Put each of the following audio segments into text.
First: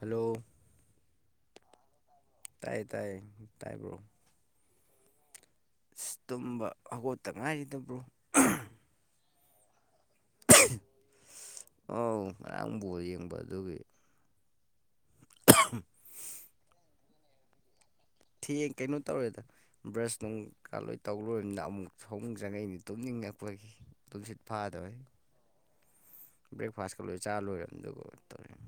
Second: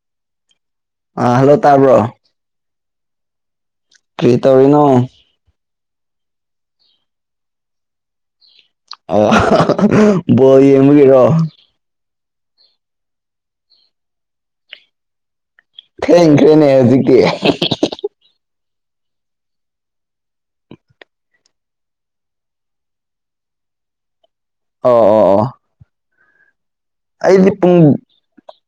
hello ꯑ hello ꯇꯥꯕ꯭ꯔꯣ ꯇꯥꯏ ꯇꯥꯏ ꯇꯥꯏꯌꯦ ꯕ꯭ꯔꯣ ꯀꯔꯤ ꯇꯧꯔꯤꯅꯣ ꯑꯁ ꯇꯨꯝꯕ ꯍꯧꯒꯠꯇ ꯉꯥꯏꯔꯤꯗ ꯕ꯭ꯔꯣ ꯑ ꯕꯣꯜ ꯌꯦꯡꯕꯒꯤꯔꯣ ꯑꯧ ꯉꯥꯔꯥꯡ ꯕꯣꯜ ꯌꯦꯡꯕ ꯑꯗꯨꯒꯤ ꯊꯦꯡꯈ꯭ꯔꯦꯅꯦ ꯍꯧꯖꯤꯛꯇꯤ ꯊꯤꯌꯦ ꯀꯩꯅꯣ ꯇꯧꯔꯦꯗ ꯕ꯭ꯔꯁ ꯅꯨꯡ ꯀ ꯂꯣꯏ ꯇꯧꯔꯣꯏꯃꯤꯅ ꯑꯃꯨꯛ ꯐꯃꯨꯝ ꯆꯡꯉꯛꯏꯅꯦ ꯇꯨꯝꯅꯤꯡꯉꯛꯄꯒꯤ ꯇꯨꯝꯁꯤꯠ ꯑꯣ ꯐꯥꯗꯕꯩ ꯑꯣ ꯑꯣ ꯕ꯭ꯔꯦꯛꯐꯥꯁꯀ ꯂꯣꯏ ꯆꯥ ꯑꯩꯗꯤ ꯂꯣꯏꯔꯃꯤ ꯄꯨꯡ ꯑꯗꯨꯒ ꯇꯨꯝꯅꯤꯡ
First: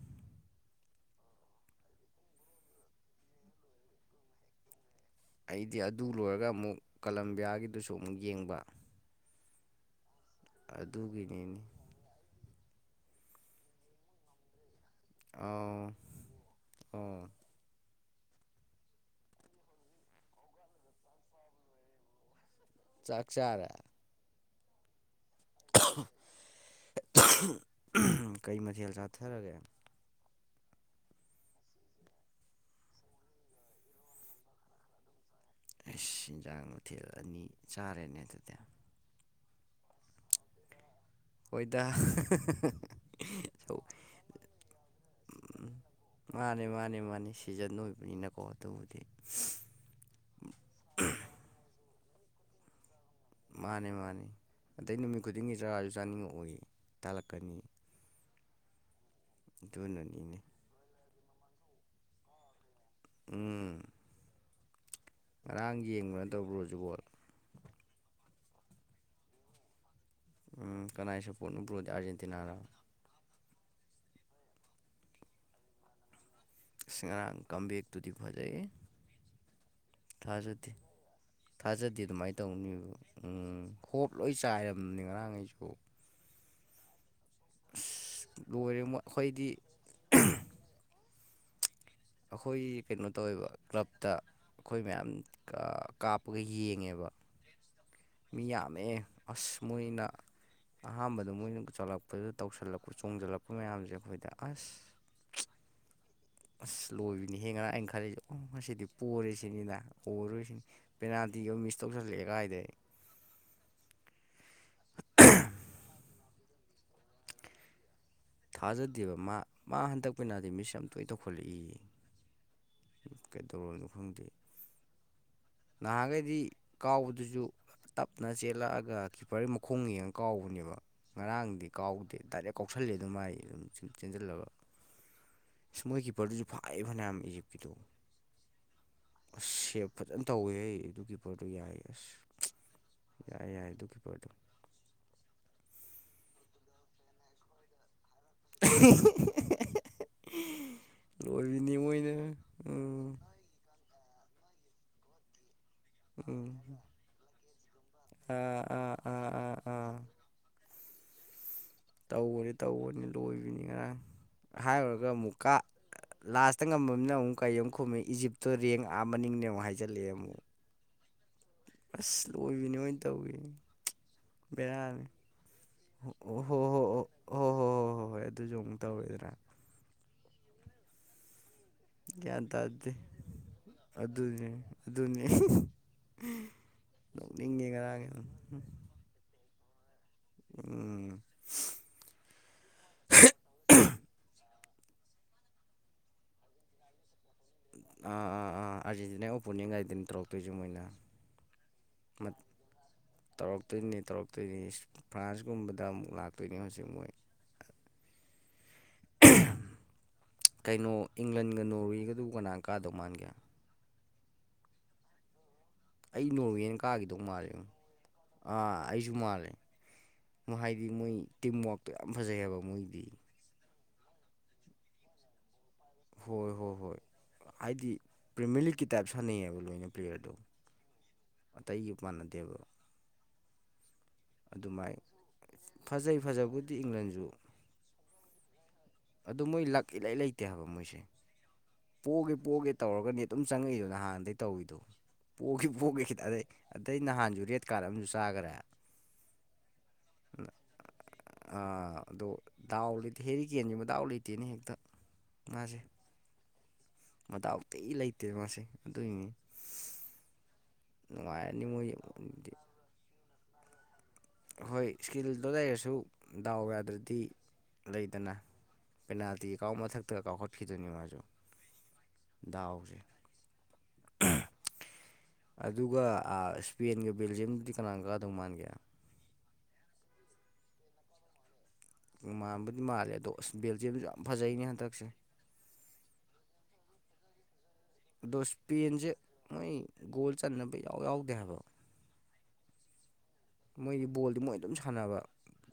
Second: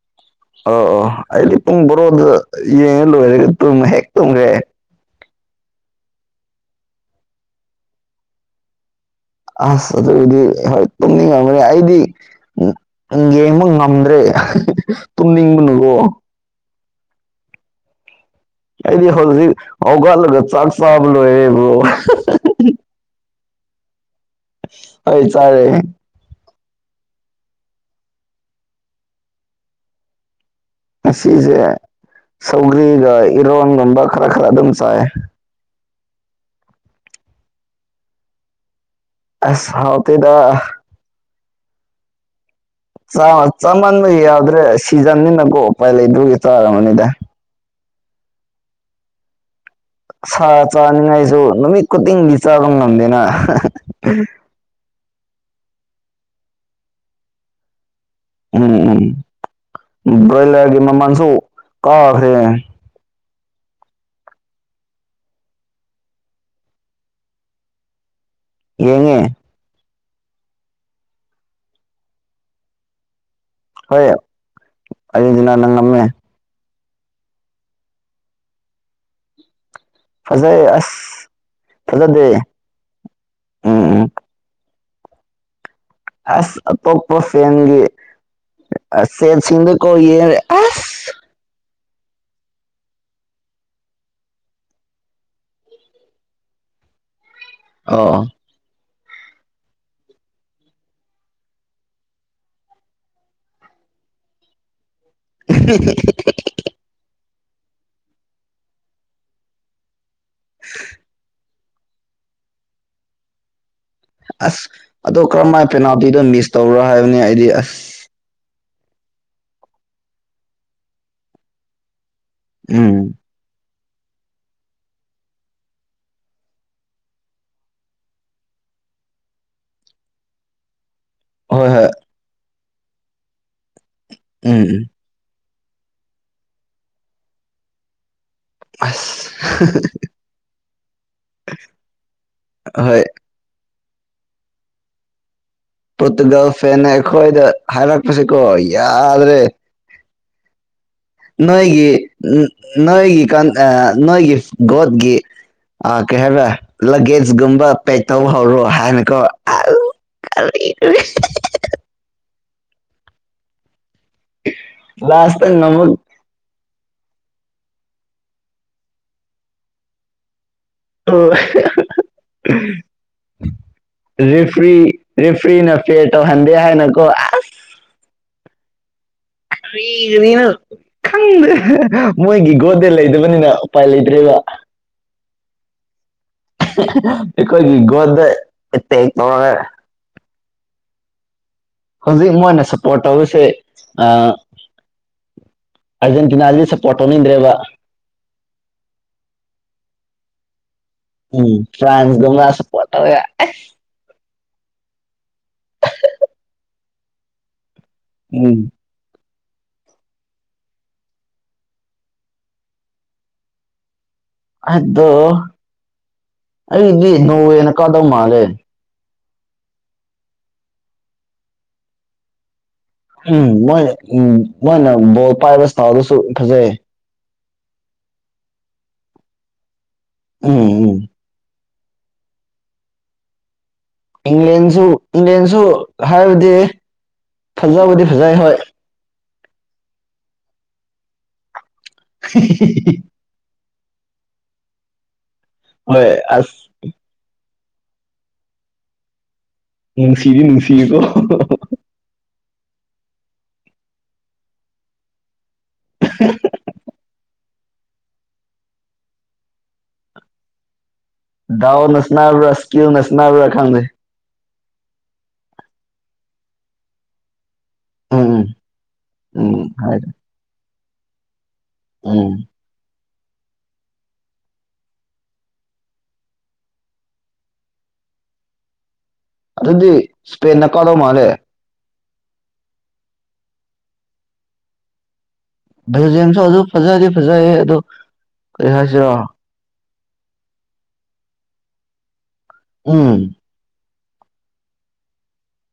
ꯑꯣ ꯑꯣ ꯑꯩꯗꯤ ꯄꯨꯡ ꯕꯣꯔꯣꯗ ꯌꯦꯡꯉ ꯂꯣꯏꯔꯦ ꯇꯨꯝꯃꯦ ꯇꯨꯝꯒ꯭ꯔꯦ ꯑꯩꯗꯤ ꯑꯗꯨ ꯂꯣꯏꯔꯒ ꯑꯃꯨꯛ ꯀꯂꯝꯕꯤꯌꯥꯒꯤꯗꯨꯁꯨ ꯑꯃꯨꯛ ꯌꯦꯡꯕ ꯑꯁ ꯑꯗꯨꯒꯤꯗꯤ ꯍꯣꯏ ꯇꯨꯝꯅꯤꯡ ꯉꯝꯒꯅꯤ ꯑꯗꯨꯒꯤꯅꯤꯅꯦ ꯑꯩꯗꯤ ꯎ ꯎꯝ ꯌꯦꯡꯕ ꯉꯝꯗ꯭ꯔꯦ ꯑꯥꯎ ꯇꯨꯝꯅꯤꯡꯕꯅꯀꯣ ꯑꯣ ꯑꯩꯗꯤ ꯍꯧꯖꯤꯛ ꯍꯧꯒꯠꯂꯒ ꯆꯥꯛ ꯆꯥꯕ ꯂꯣꯏꯔꯦ ꯕ꯭ꯔꯣ ꯆꯥꯛ ꯆꯥꯔꯦ ꯍꯣꯏ ꯆꯥꯔꯦ ꯀꯩ ꯃꯊꯦꯜ ꯆꯥꯊꯔꯒꯦ ꯑꯁꯤꯖꯦ ꯁꯧꯒ꯭ꯔꯤꯒ ꯏꯔꯣꯟꯒꯨꯝꯕ ꯈꯔ ꯈꯔ ꯑꯗꯨꯝ ꯆꯥꯏ ꯑꯩꯁ ꯏꯦꯟꯖꯥꯡ ꯃꯊꯦꯜ ꯑꯅꯤ ꯆꯥꯔꯦꯅꯦ ꯑꯗꯨꯗꯤ ꯑꯁ ꯍꯥꯎꯇꯦꯗ ꯍꯣꯏꯗ ꯥ ꯆꯥꯛ ꯇꯧ ꯆꯥꯃꯟꯕ ꯌꯥꯗ꯭ꯔꯦ ꯁꯤꯖꯟꯅꯤꯅꯀꯣ ꯎꯄꯥꯏ ꯂꯩꯗꯒꯤ ꯆꯥꯔꯕꯅꯤꯗ ꯁꯤꯖꯟꯅ ꯑꯣꯏꯕꯅꯤꯅꯀꯣ ꯇꯧꯕꯨꯗꯤ ꯁꯥ ꯆꯥꯅꯤꯡꯉꯥꯏꯁꯨ ꯅꯨꯃꯤꯠ ꯈꯨꯨꯗꯤꯡꯒꯤ ꯆꯥꯕ ꯉꯝꯗꯦꯅ ꯃꯥꯅꯦ ꯃꯥꯅꯦ ꯑꯗꯩ ꯅꯨꯃꯤꯠ ꯈꯨꯗꯤꯡꯒꯤ ꯆꯔꯥꯁꯨ ꯆꯥꯅꯤꯡꯉꯛꯑꯣꯏ ꯇꯜꯂꯛꯀꯅꯤ ꯎꯝ ꯎꯝ ꯑꯗꯨꯅꯅꯤꯅꯦ ꯕ꯭ꯔꯣꯏꯂꯔꯒꯤ ꯃꯃꯜꯁꯨ ꯀꯥꯈ꯭ꯔꯦ ꯎꯝ ꯉꯔꯥꯡ ꯌꯦꯡꯕ ꯅꯠꯇꯕ꯭ꯔ ꯕ꯭ꯔꯣꯖꯤꯕꯨ ꯌꯦꯡꯉꯦ ꯀꯅꯥꯏꯁꯨꯄꯣꯔꯠꯅ ꯕ꯭ꯔꯣꯗꯤ ꯑꯥꯔꯖꯦꯟꯇꯤꯅꯥꯔ ꯍꯣꯏ ꯑꯥꯔꯖꯦꯟꯇꯤꯅꯥꯅ ꯉꯝꯃꯦ ꯑꯁ ꯉꯔꯥꯡ ꯀꯝꯝꯕꯦꯛꯇꯨꯗꯤ ꯐꯖꯩꯍꯦ ꯐꯖꯩ ꯊꯥꯖꯗꯦ ꯑꯁ ꯊꯥꯖꯗꯦ ꯑꯗꯨꯃꯥꯏꯅ ꯐꯖꯗꯦ ꯇꯧꯅꯤꯕ ꯎꯝ ꯍꯣꯞ ꯂꯣꯏ ꯆꯥꯏꯔꯝꯅꯤ ꯉꯔꯥꯡꯈꯩꯁꯨ ꯑꯁ ꯑꯇꯣꯞꯄ ꯐꯦꯟꯒꯤ ꯂꯣꯏꯔꯦ ꯃꯣꯏ ꯑꯁ ꯑꯩꯈꯣꯏꯗꯤ ꯁꯦꯁꯤꯡꯗ ꯀꯣ ꯌꯦꯔꯦ ꯑꯁ ꯑꯩꯈꯣꯏ ꯀꯩꯅꯣ ꯇꯧꯋꯦꯕ ꯀ꯭ꯂꯞꯇ ꯑꯩꯈꯣꯏ ꯃꯌꯥꯝ ꯀꯥꯞꯄꯒ ꯌꯦꯡꯉꯦꯕ ꯑꯣ ꯃꯤ ꯌꯥꯝꯃꯦ ꯑꯁ ꯃꯣꯏꯅ ꯑꯍꯥꯟꯕꯗ ꯃꯣꯏꯅ ꯆꯠꯂꯛꯄꯗ ꯇꯧꯁꯤꯜꯂꯛꯄ ꯆꯣꯡꯁꯤꯜꯂꯛꯄ ꯃꯌꯥꯝꯖꯦ ꯑꯩꯈꯣꯏꯗ ꯑꯁ [unintelligible] ꯑꯁ ꯂꯣꯏꯕꯅꯤ ꯉꯔꯥꯡ ꯑꯩꯅ ꯈꯜꯂꯤꯁꯦ ꯑꯣ ꯉꯁꯤꯗꯤ ꯄꯣꯔꯤꯦꯁꯤꯅꯤꯅ ꯑꯣꯔꯔꯣꯏꯁꯤꯅꯤ ꯄꯦꯅꯥꯜꯇꯤꯒ ꯃꯤꯁ ꯇꯧꯁꯜꯂꯛꯑꯦ ꯀꯥꯏꯗꯩ ꯑꯁ ꯑꯗꯣ ꯀꯔꯝꯍꯥꯏꯅ ꯄꯦꯅꯥꯜꯇꯤꯗꯣ ꯃꯤꯁ ꯇꯧꯕ꯭ꯔ ꯍꯥꯏꯕꯅꯦ ꯑꯩꯗꯤ ꯑꯁ ꯊꯥꯖꯗꯦꯕ ꯃꯥ ꯃꯥ ꯍꯟꯗꯛ ꯄꯦꯅꯥꯜꯇꯤ ꯃꯤꯁ ꯌꯥꯝ ꯇꯣꯏ ꯇꯧꯈꯠꯂꯛꯏꯌꯦ ꯎꯝ ꯀꯩꯗꯧꯔꯝꯅꯣ ꯈꯪꯗꯦ ꯅꯍꯥꯟꯈꯩꯗꯤ ꯀꯥꯎꯕꯗꯨꯁꯨ ꯇꯞꯅ ꯆꯦꯜꯂꯛꯑꯒ ꯀꯤꯞꯄꯔꯒꯤ ꯃꯈꯣꯡ ꯌꯦꯡꯉ ꯀꯥꯎꯕꯅꯦꯕ ꯉꯔꯥꯡꯗꯤ ꯍꯣꯏ ꯍꯣꯏ ꯀꯥꯎꯗꯦ ꯗꯥꯏꯔꯦꯛ ꯀꯥꯎꯁꯜꯂꯦꯗꯅ ꯃꯥꯏ ꯑꯗꯨꯝ ꯆꯦꯟꯁꯤꯜꯂꯒ ꯎꯝ ꯎꯝ ꯏꯁꯃꯣꯏ ꯀꯤꯄꯔꯗꯨꯁꯨ ꯐꯥꯏ ꯐꯅꯌꯥꯝ ꯏꯖꯤꯞꯀꯤꯗꯣ ꯑꯁ ꯁꯦꯞ ꯐꯖꯅ ꯇꯧꯋꯦꯍꯦ ꯑꯗꯨ ꯀꯤꯞꯄꯔꯗꯨ ꯌꯥꯏ ꯑꯁ ꯍꯣꯏ ꯌꯥꯏ ꯌꯥꯏ ꯑꯗꯨ ꯀꯤꯞꯄꯔꯗꯣ ꯄꯣꯠꯇꯨꯒꯜ ꯐꯦꯟꯅ ꯑꯩꯈꯣꯏꯗ ꯍꯥꯏꯔꯛꯄꯁꯤꯀꯣ ꯌꯥꯗ꯭ꯔꯦ [unintelligible] ꯂꯣꯏꯕꯤꯅꯤ ꯅꯣꯏꯒꯤ ꯃꯣꯏꯅ ꯎꯝ ꯅꯣꯏꯒꯤ ꯀ ꯅꯣꯏꯒꯤ ꯒꯣꯠꯒꯤ ꯑ ꯀꯩ ꯍꯥꯏꯕ꯭ꯔ ꯎꯝ ꯂꯒꯦꯖꯒꯨꯝꯕ ꯄꯦꯛ ꯇꯧꯕ ꯍꯧꯔꯣ ꯑꯥ ꯑꯥ ꯍꯥꯏꯅꯀꯣ ꯑꯥ ꯑꯥ ꯑꯥ [unintelligible] ꯇꯧꯕꯅꯤ ꯇꯧꯕꯅꯤ ꯂꯣꯏꯕꯅꯤ ꯉꯔꯥꯡ ꯍꯥꯏꯔꯨꯔꯒ ꯑꯃꯨꯛ ꯂꯥꯁꯇ ꯀꯥ ꯉꯝꯃꯛ ꯂꯥꯁꯇ ꯉꯝꯃꯅꯤꯅ ꯑꯃꯨꯛ ꯀꯩ ꯑꯃꯨꯛ ꯈꯨꯝꯃꯦ ꯏꯖꯤꯞꯇꯣ ꯔꯦꯡꯛ ꯑꯥ ꯃꯅꯤꯡꯅꯦ ꯑꯃꯨꯛ ꯍꯥꯏꯖꯜꯂꯛꯑꯦ ꯑꯃꯨꯛ [unintelligible] ꯑꯁ ꯂꯣꯏꯕꯤꯅꯦ ꯃꯣꯏꯅ ꯇꯧꯋꯤꯖꯦ ꯕꯦꯔꯥꯅꯦ ꯅ ꯄ꯭ꯂꯦ ꯇꯧꯍꯟꯗꯦ ꯍꯥꯏꯅ ꯀꯣ ꯍꯣ ꯑꯁ ꯍꯣ ꯍꯣ ꯍꯣꯏ ꯑꯗꯨꯁꯨ ꯑꯃꯨꯛ ꯇꯧꯔꯣꯏꯗ꯭ꯔꯥ ꯅꯤꯅ ꯈꯪꯗꯦ ꯒ꯭ꯌꯥꯟ ꯃꯣꯏꯒꯤ ꯒꯣꯠꯇꯦ ꯇꯥꯗꯦ ꯂꯩꯗꯕꯅꯤꯅ ꯎꯄꯥꯏ ꯂꯩꯇ꯭ꯔꯦꯕ ꯑꯗꯨꯅꯤ ꯑꯗꯨꯅꯤ [unintelligible] ꯅꯣꯛꯅꯤꯡꯉꯦ ꯑꯩꯈꯣꯏꯒꯤ ꯉꯔꯥꯡꯒꯤꯗꯣ ꯒꯣꯠꯗ ꯑꯦꯇꯦꯛ ꯇꯧꯔꯒ ꯎꯝ ꯍꯧꯖꯤꯛ ꯃꯣꯏꯅ ꯁꯞꯄꯣꯔꯠ ꯇꯧꯕꯁꯦ ꯑꯔꯖꯦꯟꯇꯤꯅꯥꯗꯤ ꯁꯞꯄꯣꯔꯠ ꯇꯧꯅꯤꯡꯗ꯭ꯔꯦꯕ ꯑꯥ ꯑꯥ ꯑꯥꯔꯖꯦꯟꯇꯤꯅꯥ ꯑꯣꯄꯣꯅꯤꯝ ꯉꯥꯏꯗ ꯇꯧꯔꯀ ꯇꯣꯏꯖ ꯃꯥꯏꯅ [unintelligible] [unintelligible] ꯑꯗꯨꯅꯦ ꯐ꯭ꯔꯥꯟꯁꯀꯨꯝꯕꯗ ꯑꯃꯨꯛ ꯂꯥꯛꯇꯣꯏꯅꯤ ꯍꯧꯖꯤꯛ ꯃꯣꯏ ꯎꯝ ꯀꯩꯅꯣ ꯏꯪꯂꯟꯒ ꯅꯣꯔꯋꯦꯒꯗꯨꯕꯨ ꯀꯅꯥ ꯀꯥꯗꯧ ꯃꯥꯟꯒꯦ ꯑꯗꯣ ꯑꯩ ꯅꯣꯡ ꯑꯩꯗꯤ ꯀꯥꯒꯤꯗꯧ ꯃꯥꯜꯂꯦ ꯅꯣꯔꯋꯦꯅ ꯀꯥꯗꯧ ꯃꯥꯜꯂꯦ ꯑꯥ ꯑꯩꯁꯨ ꯃꯥꯜꯂꯦ ꯍꯥꯏꯗꯤ ꯃꯣꯏ ꯇꯤꯝꯋꯥꯛꯇꯣ ꯌꯥꯝ ꯐꯖꯩ ꯍꯥꯏꯕ ꯃꯣꯏꯒꯤꯗꯤ ꯎꯝ ꯃꯣꯏ ꯎꯝ ꯃꯣꯏꯅ ꯄꯥꯏꯕ ꯏꯁꯇꯥꯏꯜꯗꯨꯁꯨ ꯍꯣꯏ ꯐꯖꯩ ꯍꯣꯏ ꯍꯣꯏ ꯍꯥꯏꯗꯤ ꯄ꯭ꯔꯤꯃꯤꯌꯔꯂꯤꯛꯀꯤ ꯇꯥꯏꯞ ꯁꯥꯟꯅꯩꯕ ꯂꯣꯏꯅ ꯄ꯭ꯂꯦꯌꯔꯗꯣ ꯑꯣꯝ ꯎꯝ ꯑꯇꯩꯒ ꯃꯥꯟꯅꯗꯦꯕ ꯏꯪꯂꯦꯟꯁꯨ ꯑꯗꯨꯃꯥꯏ ꯏꯪꯂꯦꯟꯁꯨ ꯐꯖꯩ ꯍꯥꯏꯕꯗꯤ ꯐꯖꯕꯨꯗꯤ ꯏꯪꯂꯟꯁꯨ ꯐꯖꯕꯨꯗꯤ ꯐꯖꯩ ꯍꯣꯏ ꯑꯗꯨ ꯃꯣꯏ ꯂꯛ ꯏꯂꯩ ꯂꯩꯇꯦ ꯍꯥꯏꯕ ꯃꯣꯏꯁꯦ ꯄꯣꯒꯦ ꯄꯣꯒꯦ ꯇꯧꯔꯒꯅꯤ ꯑꯗꯨꯝ ꯆꯪꯉꯛꯏꯗꯣ ꯅꯍꯥꯟꯗꯒꯤꯩ ꯇꯧꯔꯤꯗꯨꯣ ꯄꯣꯒꯦ ꯄꯣꯒꯦ ꯍꯣꯏ ꯈꯤꯇꯥꯗꯩꯩ ꯑꯁ ꯑꯗꯩ ꯅꯍꯥꯟꯁꯨ ꯔꯦꯠ ꯀꯥꯔꯠ ꯑꯃꯁꯨ ꯆꯥꯈ꯭ꯔꯦ ꯅꯨꯡꯁꯤꯔꯤ ꯅꯨꯡꯁꯤꯀꯣ ꯑꯥ, ꯑꯗꯣ ꯗꯥꯎ ꯂꯩꯇꯦ ꯍꯦꯔꯤꯀꯦꯟꯁꯦ ꯃꯥꯗꯥꯎ ꯂꯩꯇꯦꯅ ꯍꯦꯛꯇ ꯃꯥꯁꯦ [unintelligible] ꯃꯗꯥꯥꯎꯊꯤ ꯂꯩꯇꯦ ꯃꯥꯁꯦ ꯑꯗꯨꯒꯤꯅꯤ ꯅꯨꯡꯉꯥꯏꯔꯅꯤ ꯗꯥꯎꯅ ꯃꯣꯏꯗꯤ ꯁꯅꯕ꯭ꯔꯥ ꯁꯀꯤꯜꯅ ꯁꯅꯕ꯭ꯔꯥ ꯈꯪꯗꯦ ꯍꯣꯏ ꯏꯁꯀꯤꯜꯗꯣ ꯂꯩꯔꯁꯨ ꯗꯥꯎ ꯌꯥꯗ꯭ꯔꯗꯤ ꯂꯩꯗꯅ ꯎꯝ ꯎꯝ ꯄꯦꯅꯥꯜꯇꯤꯀꯥꯎ ꯍꯥꯏꯗ ꯃꯊꯛꯇ ꯀꯥꯎꯈꯠꯈꯔ꯭ꯤꯗꯣ ꯃꯥꯁꯨ ꯎꯝ ꯗꯥꯎꯁꯦ ꯑꯗꯨꯒ ꯁ꯭ꯄꯦꯟꯒ ꯕꯦꯜꯖꯤꯌꯝꯒꯗꯤ ꯀꯅꯥ ꯀꯗꯧ ꯃꯥꯟꯒꯦ ꯑꯗꯨꯗꯤ ꯁ꯭ꯄꯦꯟꯅꯥ ꯀꯗꯧ ꯃꯥꯜꯂꯦ ꯃꯥꯟꯕꯨꯗꯤ ꯃꯥꯜꯂꯦ ꯑꯗꯣ ꯑꯁ ꯕꯦꯜꯖꯤꯌꯝꯁꯨ ꯌꯥꯝ ꯐꯖꯩꯅꯦ ꯍꯟꯗꯛꯁꯦ ꯕꯦꯜꯖꯤꯌꯝꯁꯨ ꯑꯗꯨ ꯐꯖꯗꯤ ꯐꯖꯩ ꯑꯗꯨ ꯑꯗꯣ ꯏꯁꯄꯦꯟꯁꯦ ꯃꯣꯏ ꯒꯣꯜ ꯆꯟꯅꯕ ꯏꯌꯥꯎ ꯌꯥꯎꯗꯦ ꯍꯥꯏꯕ ꯎꯝ ꯃꯣꯏꯗꯤ ꯕꯣꯜꯗꯤ ꯃꯣꯏ ꯑꯗꯨꯝ ꯁꯥꯟꯅꯕ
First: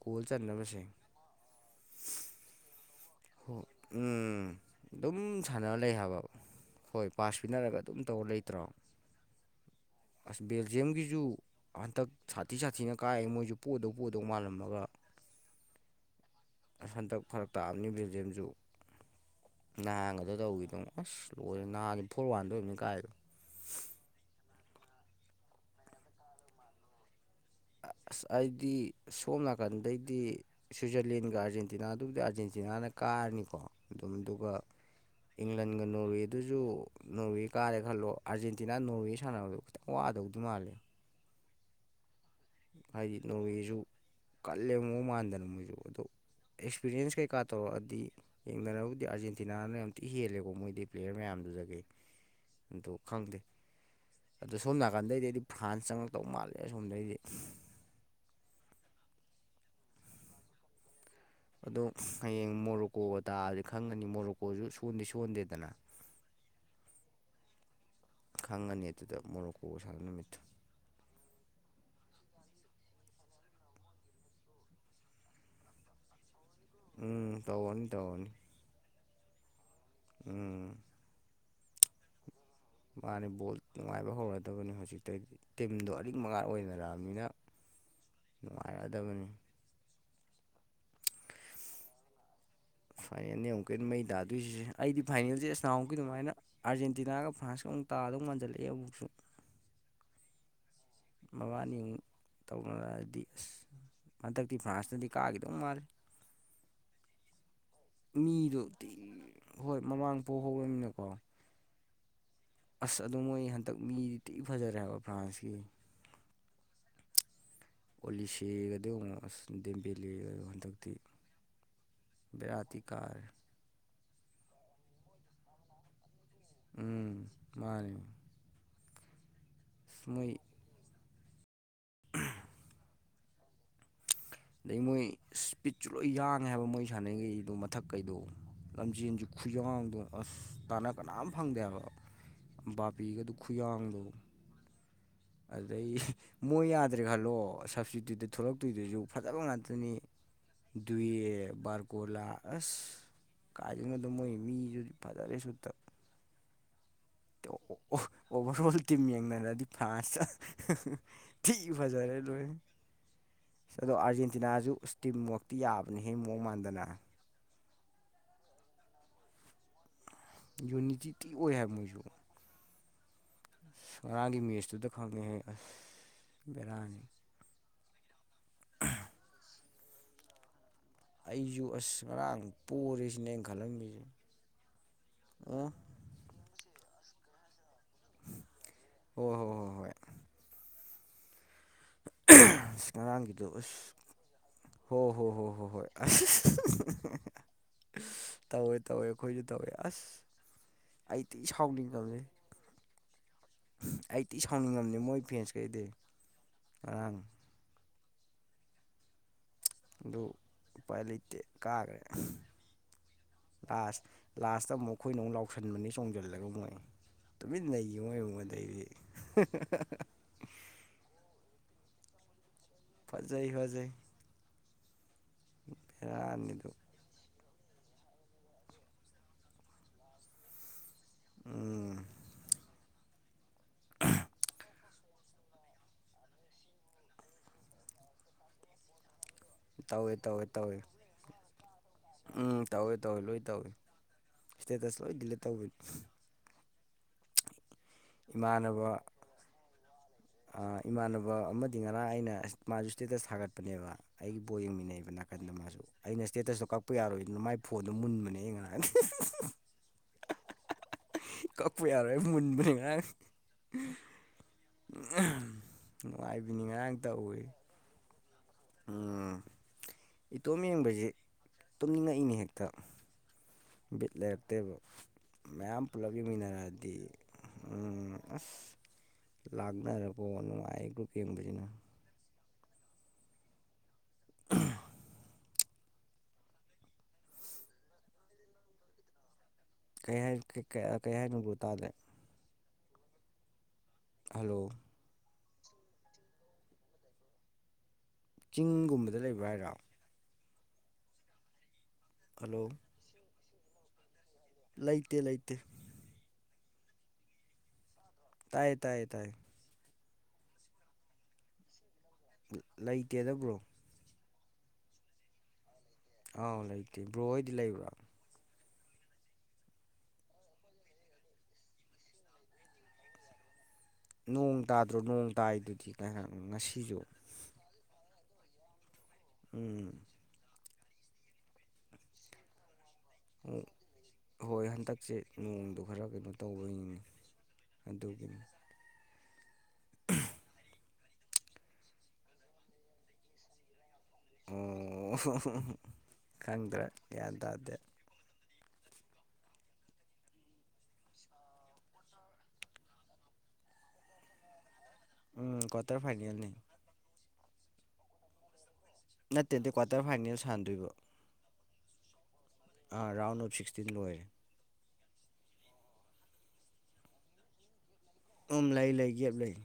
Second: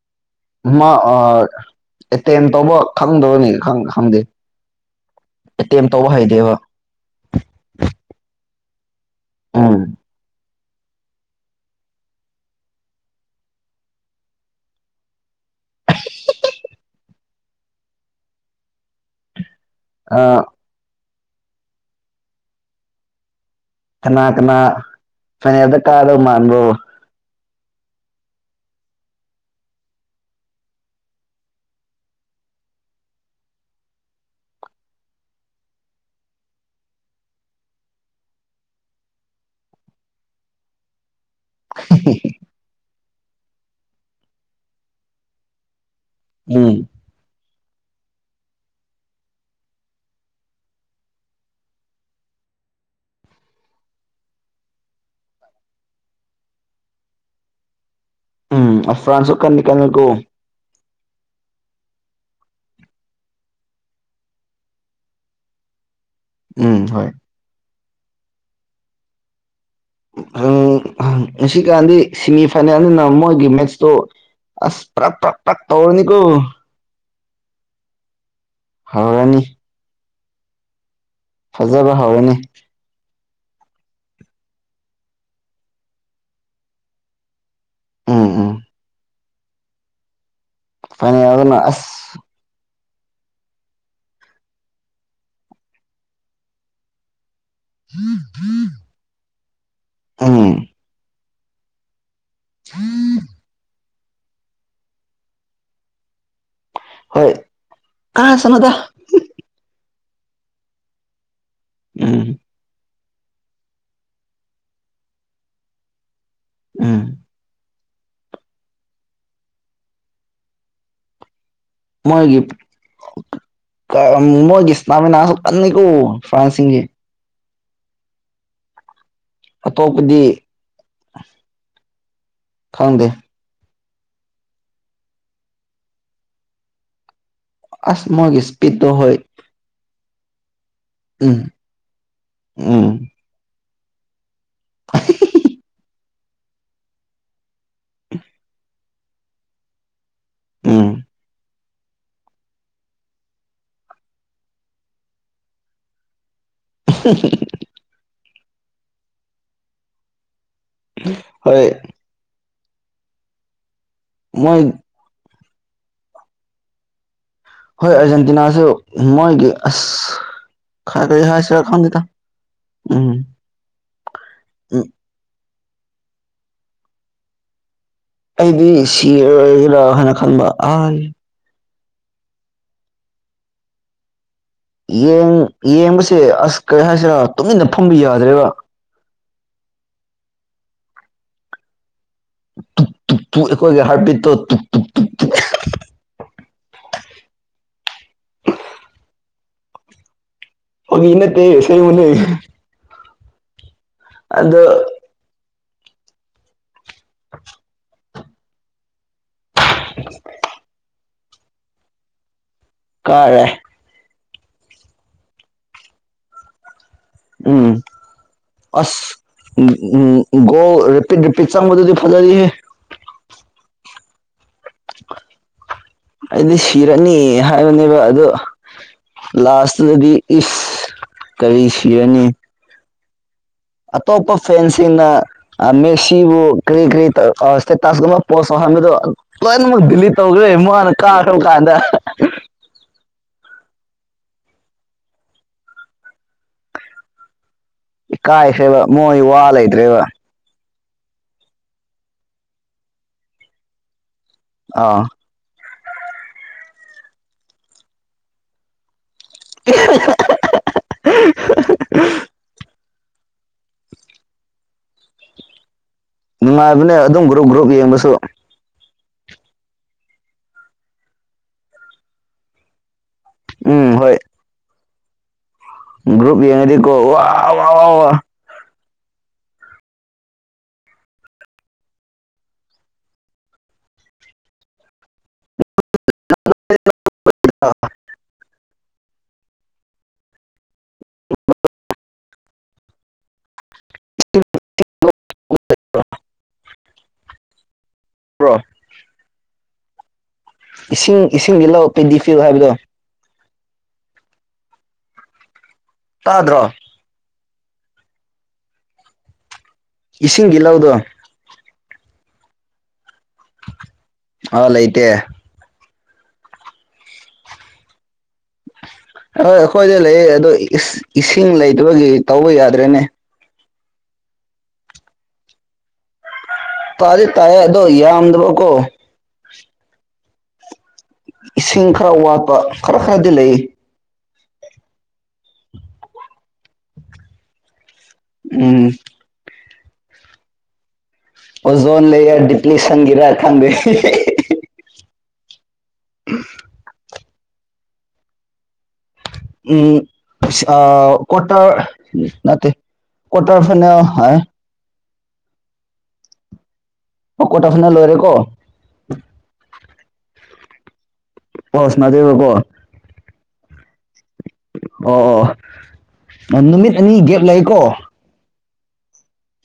ꯀꯣꯜ ꯆꯠꯅꯕ ꯃꯥ ꯑꯥ ꯇꯦꯟ ꯇꯧꯕ ꯈꯪꯗꯕꯅꯤ ꯍꯣ ꯈꯪꯗꯦ ꯎꯝ ꯑꯗꯨꯝ ꯁꯥꯟꯅꯔ ꯑꯦꯇꯦꯝ ꯂꯩ ꯇꯧꯕ ꯍꯥꯏꯕ ꯍꯩꯇꯦꯕ ꯍꯣꯏ ꯄꯥꯁ ꯄꯤꯅꯔꯒ ꯑꯗꯨꯝ ꯇꯧꯔ ꯂꯩꯇ꯭ꯔꯣ ꯎꯝ ꯑꯁ ꯕꯦꯜꯖꯤꯌꯝꯒꯤꯖꯨ ꯍꯟꯇꯛ ꯁꯥꯊꯤ ꯁꯥꯊꯤꯅ ꯀꯥꯏꯑꯦ ꯃꯣꯏꯁꯨ ꯄꯣꯗꯧ ꯄꯣꯗꯧ ꯃꯥꯜꯂꯝꯃꯒ ꯑꯁ ꯍꯟꯗꯛ ꯐꯔꯛ ꯇꯥꯕꯅꯤ ꯕꯤꯜꯖꯤꯌꯝꯁꯨ ꯅꯍꯥꯟꯒꯗ ꯇꯧꯔꯤꯗꯣꯉꯣ ꯑꯁ ꯂꯣꯏꯔꯦ ꯅꯍꯥꯟ ꯐꯣꯔ ꯋꯥꯟꯗ ꯑꯣꯏꯔꯝꯅꯤ ꯀꯥꯏꯗꯣ ꯀꯅꯥ ꯀꯅꯥ ꯐꯥꯏꯅꯦꯜꯗ ꯀꯥꯗꯧ ꯃꯥꯟꯕ꯭ꯔ‌ꯣ ꯑꯁ ꯑꯩꯗꯤ ꯁꯣꯝ ꯅꯥꯀꯟꯗꯩꯗꯤ ꯁ꯭ꯋꯤꯖꯔꯂꯦꯟꯒ ꯑꯥꯔꯖꯦꯟꯇꯤꯅꯥꯗꯨꯕꯨꯗꯤ ꯑꯥꯔꯖꯦꯟꯇꯤꯅꯥꯅ ꯀꯥꯔꯅꯤꯀꯣ ꯑꯗꯨꯝ ꯗꯨꯒ ꯏꯪꯂꯟꯒ ꯅꯣꯔꯋꯦꯗꯨꯁꯨ ꯅꯣꯔꯋꯦ ꯀꯥꯔꯦ ꯈꯜꯂꯣ ꯑꯥꯔꯖꯦꯟꯇꯤꯅꯥ ꯅꯣꯔꯋꯦ ꯁꯥꯟꯅꯕꯗꯣ ꯈꯤꯇꯪ ꯋꯥꯗꯧꯗꯤ ꯃꯥꯜꯂꯦ [unintelligible] ꯍꯥꯏꯗꯤ ꯅ‌ꯣꯋꯦꯖꯨ ꯀꯜꯂꯦ ꯃꯑꯣꯡ ꯃꯥꯟꯗꯅ ꯃꯣꯏꯖꯨ ꯑꯗꯣ ꯎꯝ ꯑꯦꯛꯁꯄꯤꯔꯤꯌꯦꯟꯁ ꯀꯩꯀꯥ ꯇꯧꯔꯛꯑꯗꯤ ꯌꯦꯡꯅꯔꯕꯨꯗꯤ ꯑꯥꯔꯖꯦꯟꯇꯤꯅꯥꯅ ꯌꯥꯝ ꯊꯤ ꯍꯦꯜꯂꯦꯀꯣ ꯃꯣꯏꯗꯩ ꯄ꯭ꯂꯦꯌꯥꯔ ꯃꯌꯥꯝꯗꯨꯗꯒꯤ ꯑꯗꯨ ꯈꯪꯗꯦ ꯑꯗꯣ ꯁꯣꯝ ꯅꯥꯀꯟꯗꯩꯗꯤ ꯑꯩꯗꯤ ꯐ꯭ꯔꯥꯟꯁ ꯆꯪꯉꯛꯇꯧ ꯃꯥꯜꯂꯦ ꯑꯁꯣꯝꯗꯩꯗꯤ [unintelligible] ꯎꯝ ꯐ꯭ꯔꯥꯟꯁꯨ ꯀꯜꯗꯤ ꯀꯟꯂꯤꯀꯣ ꯑꯗꯣ ꯍꯌꯦꯡ ꯃꯣꯔꯣꯛꯀꯣꯒ ꯇꯥꯔꯗꯤ ꯈꯪꯒꯗꯤ ꯃꯣꯔꯣꯛꯀꯣꯁꯨ ꯁꯣꯟꯗꯤ ꯁꯣꯟꯗꯦꯗꯅ ꯎꯝ ꯍꯣꯏ ꯈꯪꯉꯅꯤ ꯑꯗꯨꯗ ꯃꯣꯔꯣꯛꯀꯣ ꯁꯥꯟꯅꯕ ꯅꯨꯃꯤꯠꯇꯥ ꯑ ꯉ ꯀꯥꯟꯗꯤ ꯁꯦꯃꯤ ꯐꯥꯏꯅꯦꯜꯅꯤꯅ ꯃꯣꯏꯒꯤ ꯃꯦꯠꯁꯇꯣ ꯑꯁ ꯄ꯭ꯔꯛ ꯄ꯭ꯔꯛ ꯄ꯭ꯔꯛ ꯇꯧꯔꯅꯤꯀꯣ ꯎꯝ ꯇꯧꯔꯅꯤ ꯇꯧꯔꯅꯤ ꯍꯧꯔꯅꯤ ꯎꯝ ꯐꯖꯕ ꯍꯧꯔꯅꯤ ꯃꯥꯅꯦ ꯕꯣꯜ ꯅꯨꯡꯉꯥꯏꯕ ꯍꯧꯔꯗꯕꯅꯤ ꯍꯪꯖꯤꯛꯇꯩꯗꯤ ꯇꯤꯝꯗꯣ ꯑꯔꯤꯡꯃꯉꯥꯛ ꯑꯣꯏꯅꯔꯛꯑꯝꯅꯤꯅ ꯎꯝ ꯎꯝ ꯅꯨꯡꯉꯥꯏꯔꯗꯕꯅꯤ ꯐꯅꯤ [unintelligible] ꯑꯁ ꯐꯥꯏꯅꯦꯜꯅꯦ ꯑꯃꯨꯛꯀꯍ‌ꯦꯟ ꯃꯩ ꯇꯥꯗꯣꯏꯁꯦ ꯑꯩꯗꯤ ꯐꯥꯏꯅꯦꯜꯁꯦ ꯑꯁ ꯅꯍꯥꯃꯨꯛꯀꯤ ꯗꯨꯃꯥꯏꯅ ꯑꯥꯔꯖꯦꯟꯇꯤꯅꯥꯒ ꯐ꯭ꯔꯥꯟꯁ [unintelligible] ꯇꯥꯗꯧ ꯃꯥꯟꯁꯤꯜꯂꯛꯑꯦ ꯑꯃꯨꯛꯁꯨ ꯑꯝ ꯃꯕꯥꯅꯤ ꯇꯧꯅꯔꯛꯑꯗꯤ ꯑꯁ ꯍꯟꯗꯛꯇꯤ ꯐ꯭ꯔꯥꯟꯁꯅꯗꯤ ꯀꯥꯈꯤꯗꯧ ꯃꯥꯜꯂ‌ꯦ ꯍꯣꯏ ꯃꯤꯗ‌ꯣ ꯀꯥꯁꯅꯨꯗ ꯇꯤꯟ ꯍꯣꯏ ꯃꯃꯥꯡ ꯄ‌ꯣꯍꯧꯔꯝꯅꯤꯅꯀꯣ ꯎꯝ ꯑꯁ ꯑꯗ‌ꯣ ꯃꯣꯏ ꯍꯟꯗꯛ ꯃꯤꯗꯤ ꯊꯤ ꯐꯖꯔꯦ ꯍꯥꯕ ꯐ꯭ꯔꯥꯟꯁꯀꯤ ꯎꯝ ꯑꯣꯂꯤꯁ‌ꯦꯒꯗ‌ꯣ ꯌ‌ꯦꯡꯉ‌ꯣ ꯑꯁ ꯗꯦꯝꯕ‌ꯦꯂ‌ꯦꯒꯗ‌ꯣ ꯍꯟꯗꯛꯇꯤ ꯃꯣꯏꯒꯤ ꯕꯦꯔꯥ ꯊꯤ ꯀꯥꯔꯦ ꯀ ꯃꯣꯏꯒꯤ ꯏꯁꯇꯥꯃꯤꯅꯥꯁꯨ ꯀꯟꯅꯤꯀꯣ ꯐ꯭ꯔꯥꯟꯁꯁꯤꯡꯒꯤ ꯎꯝ ꯃꯥꯅꯦ ꯑꯁ ꯑꯇꯣꯞꯄꯗꯤ ꯃꯣꯏ [unintelligible] ꯈꯪꯗꯦ ꯑꯗꯩ ꯃꯣꯏ ꯏꯁꯄꯤꯠꯁꯨ ꯂꯣꯏ ꯌꯥꯡꯉꯦ ꯍꯥꯏꯕ ꯃꯣꯏ ꯁꯥꯟꯅꯔꯤꯈꯩꯗꯣ ꯑꯁ ꯃꯊꯛꯀꯩꯗꯣ ꯃꯣꯏꯒꯤ ꯏꯁꯄꯤꯠꯇꯣ ꯂꯝꯖꯦꯟꯁꯨ ꯍꯣꯏ ꯈꯨꯌꯥꯡꯗꯣ ꯑꯁ ꯇꯥꯟꯅ ꯀꯅꯥꯝ ꯎꯝ ꯐꯪꯗꯦꯕ ꯎꯝ ꯕꯥꯄꯤꯒꯗꯨ ꯈꯨꯌꯥꯡꯗꯣ [unintelligible] ꯑꯗꯨꯗꯩ ꯃꯣꯏ ꯌꯥꯗ꯭ꯔꯦ ꯈꯜꯂꯣ ꯁꯞꯁꯇꯤꯇ꯭ꯌꯨꯠꯇ ꯊꯣꯛꯂꯛꯇꯣꯏꯗꯨꯁꯨ ꯐꯖꯕ ꯉꯥꯛꯇꯅꯤ ꯎꯝ ꯗꯨꯏꯌ‌ꯦ ꯕꯥꯔ ꯀꯣꯂꯥ ꯑꯁ ꯀꯥꯏꯗꯩꯅ‌ꯣꯗ ꯃꯣꯏ ꯃꯤꯁꯨꯗꯤ ꯐꯖꯔꯦ ꯁꯨꯠꯇ [unintelligible] ꯑꯣ ꯑꯣꯚꯔ‌ꯣꯜ ꯇꯤꯝ ꯌꯦꯡꯅꯔꯗꯤ ꯐ꯭ꯔꯥꯟꯁ ꯊꯤ ꯍꯣꯏ ꯐꯖꯔꯦ ꯂ‌ꯣꯏ ꯏꯁ ꯑꯗꯣ ꯑꯥꯔꯖꯦꯟꯇꯤꯅꯥꯁꯨ ꯃꯣꯏ ꯏꯁ ꯇꯤꯝꯋꯥꯛꯇꯤ ꯌꯥꯕꯅꯤꯍ‌ꯦ ꯃꯑꯣꯡ ꯃꯥꯟꯗꯅ ꯍꯣꯏ ꯑꯔꯖꯦꯟꯇꯤꯅꯥꯁꯨ ꯃꯣꯏꯒꯤ ꯑꯁ ꯈ ꯌꯨꯅꯤꯇꯤ ꯀꯩ ꯊꯤ ꯑꯣꯏ ꯍꯥꯏꯁꯤꯔꯥ ꯍꯥꯏꯕ ꯈꯪꯗ‌ꯦꯗ ꯃꯣꯏꯁꯨ ꯎꯝ ꯑꯁ ꯉꯔꯥꯡꯒꯤ ꯎꯝ ꯃꯦꯁꯇꯨꯗ ꯈꯪꯉꯦꯍ‌ꯦ ꯑꯁ ꯕꯦꯔꯥꯅꯤ ꯑꯩꯗꯤ ꯁꯤꯔꯣꯏꯒꯦꯔꯥ ꯍꯥꯏꯅ ꯈꯟꯕ ꯑ ꯑꯩꯖꯨ ꯑꯁ ꯉꯔꯥꯡ ꯄꯣꯔꯦꯁꯤꯅꯤ ꯑꯩꯅ ꯈꯜꯂꯝꯃꯤꯁꯦ ꯌꯦꯡ ꯑꯣ ꯌꯦꯡꯕꯁꯦ ꯑꯁ ꯀꯔꯤ ꯍꯥꯏꯁꯤꯔꯥ ꯇꯨꯃꯤꯟꯅ ꯐꯝꯕ ꯌꯥꯗ꯭ꯔꯦꯕ ꯍꯣꯏ ꯍꯣꯏ ꯍꯣꯏ ꯍꯣꯏ ꯉꯔꯥꯡꯒꯤꯗꯣ ꯑꯩꯈꯣꯏꯒꯤ ꯎꯁ ꯍꯥꯔꯠ ꯕꯤꯠꯇꯣ ꯍꯣ ꯍꯣ ꯍꯣꯏ ꯍꯣꯏ ꯍꯣꯏ ꯇꯧꯋꯦ ꯇꯧꯋꯦ ꯑꯩꯈꯣꯏꯁꯨ ꯇꯧꯋꯦ ꯑꯁ ꯐꯥꯒꯤ ꯑꯩ ꯊꯤ ꯅꯠꯇꯦ ꯑꯁꯦꯡꯕꯅꯦ ꯁꯥꯎꯅꯤꯡꯉꯝꯅꯦ ꯑꯩ ꯇꯤ ꯑꯗꯣ ꯁꯥꯎꯅꯤꯡꯉꯕꯅꯤ ꯃꯣꯏ ꯐꯦꯟꯁꯈꯩꯗꯤ ꯉꯔꯥꯡ [inaudible] ꯀꯥꯒ꯭ꯔꯦ ꯀꯥꯏꯔ [unintelligible] ꯂꯥꯁ ꯂꯥꯁꯇ ꯑꯃꯨꯛ ꯑꯩꯈꯣꯏꯅ ꯑꯃꯨꯛ ꯂꯥꯎꯁꯟꯕꯅꯤ ꯆꯣꯡꯁꯤꯜꯂꯒ ꯃꯣꯏ ꯎꯝ ꯇꯨꯃꯤꯟꯅ ꯂꯩꯈꯤ ꯃ‌ꯣꯏ ꯃꯥꯡꯉꯣꯟꯗꯩꯗꯤ ꯑꯁ ꯎꯝ ꯒꯣꯜ ꯔꯤꯄꯤꯠ ꯔꯤꯄꯤꯠ ꯆꯥꯡꯕꯗꯨꯗꯤ ꯐꯖꯩꯍ‌ꯦ ꯐꯖꯩ ꯐꯖꯩ ꯕꯦꯔꯥꯅꯤ ꯑꯩꯗꯤ ꯑꯗꯨ ꯁꯤ ꯔꯅꯤ ꯍꯥꯏꯕꯅꯦꯕ ꯑꯗꯣ ꯂꯥꯁꯇꯨꯗꯗꯤ ꯏꯁ ꯀꯔꯤ ꯎꯝ ꯁꯤꯔꯅꯤ ꯑꯇꯣꯞꯄ ꯐꯦꯟꯁꯤꯡꯅ ꯑ ꯃꯦꯁꯤꯕꯨ ꯀꯔꯤ ꯀꯔꯤ ꯇꯧ ꯑ ꯏꯁꯇꯦꯇꯁꯀꯨꯝꯕ ꯄꯣꯁ ꯇꯧꯍꯟꯕꯗꯣ ꯂꯣꯏꯅꯃꯛ ꯗꯤꯂꯤꯠ ꯇꯧꯋꯦ ꯇꯧꯋꯦ ꯇꯧꯒ꯭ꯔꯦ ꯇꯧꯋꯦ ꯃꯥꯅ ꯀꯥꯔꯕ ꯀꯥꯟꯗ ꯎꯝ ꯇꯧꯋꯦ ꯇꯧꯋꯦ ꯂꯣꯏ ꯇꯧꯋꯤ ꯏꯁꯇꯦꯇꯁ ꯂꯣꯏ ꯗꯤꯂꯤꯠ ꯇꯧꯒꯤꯕꯗꯣ [inaudible] ꯏꯀꯥꯏꯈ꯭ꯔꯦꯕ ꯃꯣꯏ ꯋꯥ ꯂꯩꯇ꯭ꯔꯦꯕ ꯑ ꯏꯃꯥꯟꯅꯕ ꯑꯃꯗꯤ ꯉꯔꯥꯡ ꯑꯩꯅ ꯃꯥꯁꯨ ꯏꯁꯇꯦꯇꯁ ꯊꯥꯒꯠꯄꯅꯦꯕ ꯑꯩꯒꯤ ꯕꯣꯜ ꯑꯥ ꯌꯦꯡꯃꯤꯟꯅꯩꯕ ꯅ ꯀꯟꯗ ꯃꯥꯖꯨ ꯑꯩꯅ ꯏꯁꯇꯦꯇꯁꯇꯣ ꯀꯛꯄ ꯌꯥꯔꯣꯏꯗꯅ ꯃꯥꯏ ꯐꯣꯟꯗꯣ ꯃꯨꯟꯕꯅꯦ ꯑꯩꯅ ꯉꯔꯥꯡꯗꯤ ꯎꯝ [unintelligible] ꯀꯛꯄ ꯌꯥꯔꯣꯏꯅ ꯃꯨꯟꯕꯅꯤ ꯉꯔꯥꯡ ꯅꯨꯡꯉꯥꯏꯕꯤꯅꯤ ꯅꯨꯡꯉꯥꯏꯕꯅꯦ ꯉꯔꯥꯡ ꯑꯗꯨꯝ ꯇꯧꯋꯤ ꯒ꯭ꯔꯨꯞ ꯒ꯭ꯔꯨꯞ ꯌꯦꯡꯕꯁꯨ ꯎꯝ ꯏꯇꯣꯝ ꯌꯦꯡꯕꯖꯤ ꯇꯨꯝꯅꯤꯡꯉꯛꯏꯅꯦ ꯍꯦꯛꯇ ꯎꯝ ꯕꯤꯠ ꯍꯣꯏ ꯂꯩꯔꯛꯇꯦꯕ ꯃꯌꯥꯝ ꯄꯨꯂꯞ ꯒ꯭ꯔꯨꯞ ꯌꯦꯡꯃꯤꯟꯅꯔꯛꯑꯗꯤ ꯌꯦꯡꯉꯗꯤꯀꯣ ꯋꯥ ꯋꯥ ꯋꯥ ꯎꯝ ꯋꯥ ꯑꯁ ꯂꯥꯛꯅꯔꯕꯣ ꯅꯨꯡꯉꯥꯏ ꯒ꯭ꯔꯨꯞ ꯌꯦꯡꯕꯖꯤꯅ [unintelligible] ꯀꯩ ꯍꯥꯏꯅꯣ ꯀꯩ ꯀꯩ ꯍꯥꯏꯅꯣ ꯕ꯭ꯔꯣ ꯇꯥꯗ꯭ꯔꯦ ꯍꯥꯜꯂꯣ ꯕ꯭ꯔꯣ ꯆꯤꯡꯒꯨꯝꯕꯗ ꯂꯩꯕ꯭ꯔꯥ ꯍꯥꯏꯔꯣ ꯏꯁꯤꯡ ꯏꯁꯤꯡꯗꯤ ꯂꯧ ꯄꯦꯟꯗꯤ ꯐꯤꯜ ꯍꯜꯂꯣ ꯍꯥꯏꯕꯗꯣ ꯂꯩꯇꯦ ꯂꯩꯇꯦ ꯇꯥꯗ꯭ꯔꯣ ꯇꯥꯏꯌꯦ ꯇꯥꯏꯌꯦ ꯇꯥꯏꯌꯦ ꯏꯁꯤꯡꯗꯤ ꯂꯧꯗ꯭ꯔꯣ ꯂꯩꯇꯦꯗ ꯕ꯭ꯔꯣ ꯑ ꯂꯩꯇꯦ ꯑꯥꯎ ꯂꯩꯇꯦ ꯕ꯭ꯔꯣ ꯍꯣꯏꯗꯤ ꯂꯩꯕ꯭ꯔꯥ ꯑꯣꯏ ꯑꯩꯈꯣꯏꯗ ꯂꯩꯌꯦ ꯑꯗꯣ ꯏꯁꯤꯡ ꯂꯩꯇꯕꯒꯤ ꯇꯧꯕ ꯌꯥꯗ꯭ꯔꯦꯅꯦ ꯅꯣꯡ ꯇꯥꯗ꯭ꯔꯣ ꯅꯣꯡ ꯇꯥꯏꯗꯨꯗꯤ ꯉꯥꯏꯍꯥꯛ ꯉꯁꯤ ꯇꯥꯗꯤ ꯇꯥꯏꯌꯦ ꯑꯗꯣ ꯌꯥꯝꯗꯕ ꯀꯣ ꯎꯝ ꯏꯁꯤꯡ ꯈꯔ ꯋꯥꯠꯄ ꯈꯔ ꯈꯔꯗꯤ ꯂꯩ ꯎꯝ ꯍꯣꯏ ꯍꯟꯗꯛꯁꯦ ꯅꯣꯡꯗꯣ ꯈꯔ ꯀꯩꯅꯣ ꯇꯧꯕꯒꯤꯅꯦ ꯑꯗꯨꯒꯤꯅꯤ ꯎꯝ ꯑꯣꯖꯣꯟ ꯂꯩꯌꯥꫪ ꯗꯤꯄ꯭ꯂꯤꯁꯟꯒꯤꯔ ꯈꯪꯗꯦ [unintelligible] ꯈꯪꯗ꯭ꯔꯦ ꯒ꯭ꯌꯥꯟ ꯇꯥꯗꯦ ꯎꯝ ꯑ ꯀ꯭ꯋꯥꯇꫪ ꯅꯠꯇꯦ ꯀ꯭ꯋꯥꯇꫪ ꯐꯥꯏꯅꯦ ꯍꯥꯏ ꯎꯝ ꯀ꯭ꯋꯥꯇꫪ ꯐꯥꯏꯅꯦꯜ ꯅꯦ [unintelligible] ꯂꯣꯏꯔꯦ ꯀꯣ ꯅꯠꯇꯦꯗ ꯀ꯭ꯋꯥꯇꫪ ꯐꯥꯏꯅꯦꯜ ꯁꯥꯟꯗꯣꯏꯕ ꯕꫭꯜ ꯁꯅꯥꯗꯦꯕꯀꯣ ꯑ ꯔꯥꯎꯟ ꯑꯞ ꯁꯤꯛꯁꯇꯤꯟ ꯂꯣꯏꯔꯦ ꯑꯣ ꯑꯣ ꯅꯨꯃꯤꯠ ꯑꯅꯤ ꯒꯦꯞ ꯂꯩꯀꯣ ꯎꯝ ꯂꯩ ꯂꯩ ꯒꯦꯞ ꯂꯩ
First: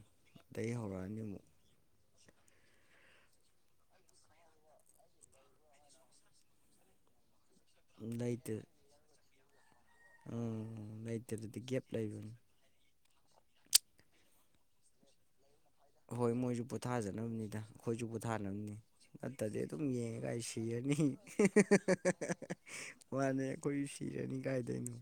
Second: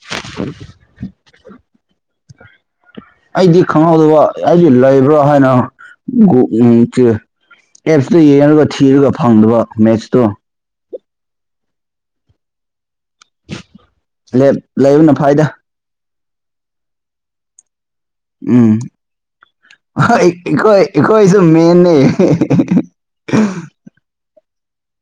ꯑꯗꯩ ꯍꯧꯔꯛꯑꯅꯤ ꯑꯃꯨꯛ ꯑꯩꯗꯤ ꯈꯪꯍꯧꯗꯕ ꯑꯩꯗꯤ ꯂꯩꯕ꯭ꯔꯥ ꯍꯥꯏꯅ ꯒꯣꯛ ꯎꯝ ꯆꯦ ꯑꯦꯞꯁꯂꯤ ꯂꯩꯇꯦ ꯂꯤꯌꯦꯡꯕꯠ ꯊꯤꯔꯒ ꯐꯪꯗꯕ ꯃꯦꯠꯁ ꯎꯝ ꯂꯩꯇꯦ ꯑꯗꯨꯗꯤ ꯒꯦꯞ ꯂꯩꯕꯅꯤ ꯂꯦꯞ ꯂꯩꯕꯅ ꯐꯩꯗ ꯍꯣꯏ ꯃꯣꯏꯖꯨ ꯄꯣꯊꯥꯖꯅꯕꯅꯤꯗ ꯑꯩꯈꯣꯏꯖꯨ ꯎꯝ ꯄꯣꯠꯊꯥꯅꯕꯅꯤ ꯅꯠꯇꯗꯤ ꯑꯗꯨꯝ ꯍꯣꯏ ꯌꯦꯡꯉꯒ ꯑꯩ ꯑꯩꯈꯣꯏ ꯁꯤꯔꯅꯤ ꯑꯩꯈꯣꯏꯁꯨ ꯃꯦꯟꯅꯦ ꯃꯥꯅꯦ ꯑꯩꯈꯣꯏ ꯁꯤꯔꯅꯤ ꯀꯥꯏꯗꯣꯏꯩꯅꯣ